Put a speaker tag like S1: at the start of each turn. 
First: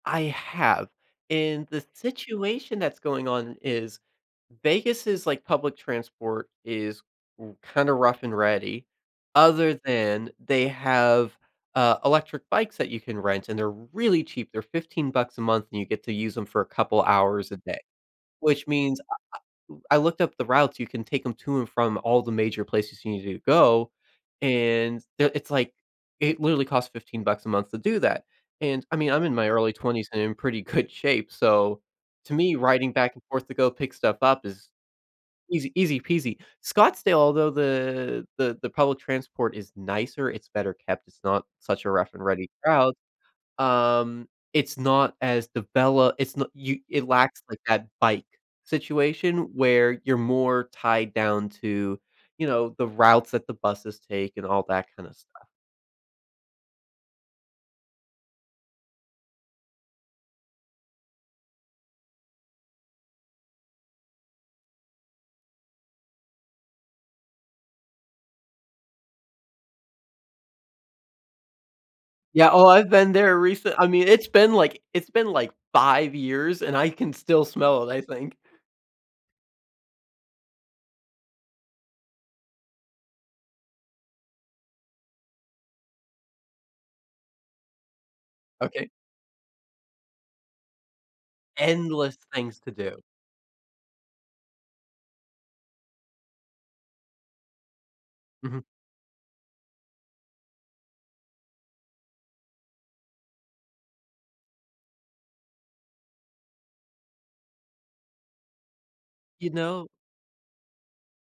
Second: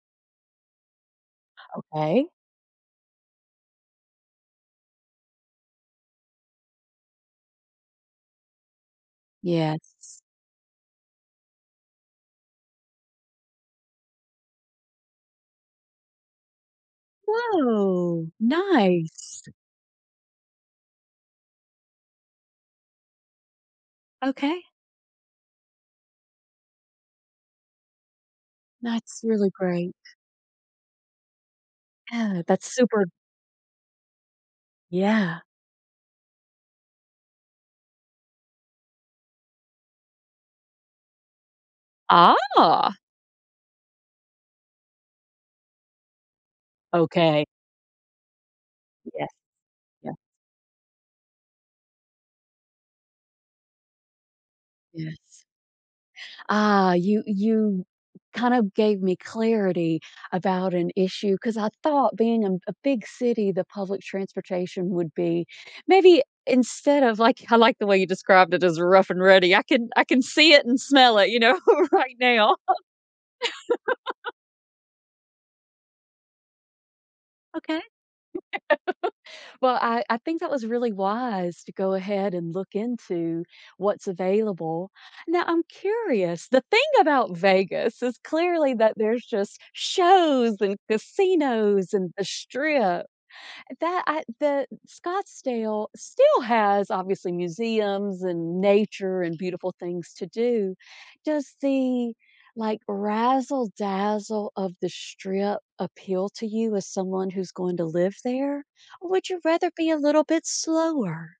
S1: I have, and the
S2: Okay.
S1: situation that's going on is Vegas is like public transport is r kinda rough and ready, other
S2: Yes.
S1: than they have, uh, electric bikes that you can rent, and they're really cheap, they're 15 bucks a month and you get to use them for a couple hours a day.
S2: Whoa,
S1: Which means,
S2: nice.
S1: I I I looked up the routes, you can take 'em to and from all the major places you needed to go,
S2: Okay.
S1: and they'll it's like, it literally costs 15 bucks a month to do that, and I mean,
S2: That's
S1: I'm in my
S2: really
S1: early
S2: great.
S1: 20s and I'm in pretty good shape, so, to
S2: Yeah,
S1: me,
S2: that's
S1: riding
S2: super
S1: back and forth to go pick stuff up is
S2: Yeah.
S1: easy easy peasy. Scottsdale, although the the the public transport is nicer, it's better kept, it's not such a rough and ready
S2: Ah.
S1: route, um, it's not as develop it's not you it lacks,
S2: Okay.
S1: like, that bike
S2: Yes.
S1: situation where
S2: Yeah.
S1: you're more tied down to, you know, the routes that the buses take and all that kind of
S2: Yes.
S1: stuff.
S2: Ah, you you kind of gave me clarity about an issue, 'cause I thought being a m a big city, the public transportation would be maybe instead of like I like the way you described it as rough and ready, I can I can see it and smell it, you know, right
S1: Yeah,
S2: now.
S1: oh, I've been there recent I mean, it's been like it's been like 5 years, and I can still
S2: Okay.
S1: smell it, I think.
S2: Well, I I think that was really wise to go ahead and look into what's available. Now, I'm curious, the thing about Vegas is clearly
S1: Okay.
S2: that there's just shows and casinos and
S1: Endless
S2: the
S1: things to do.
S2: strip, that I the Scottsdale still has obviously museums and
S1: Mhm.
S2: nature and beautiful things to do. Does the, like, razzle-dazzle of the strip appeal to you as someone who's going to live there, or would you
S1: You
S2: rather
S1: know
S2: be a little bit slower?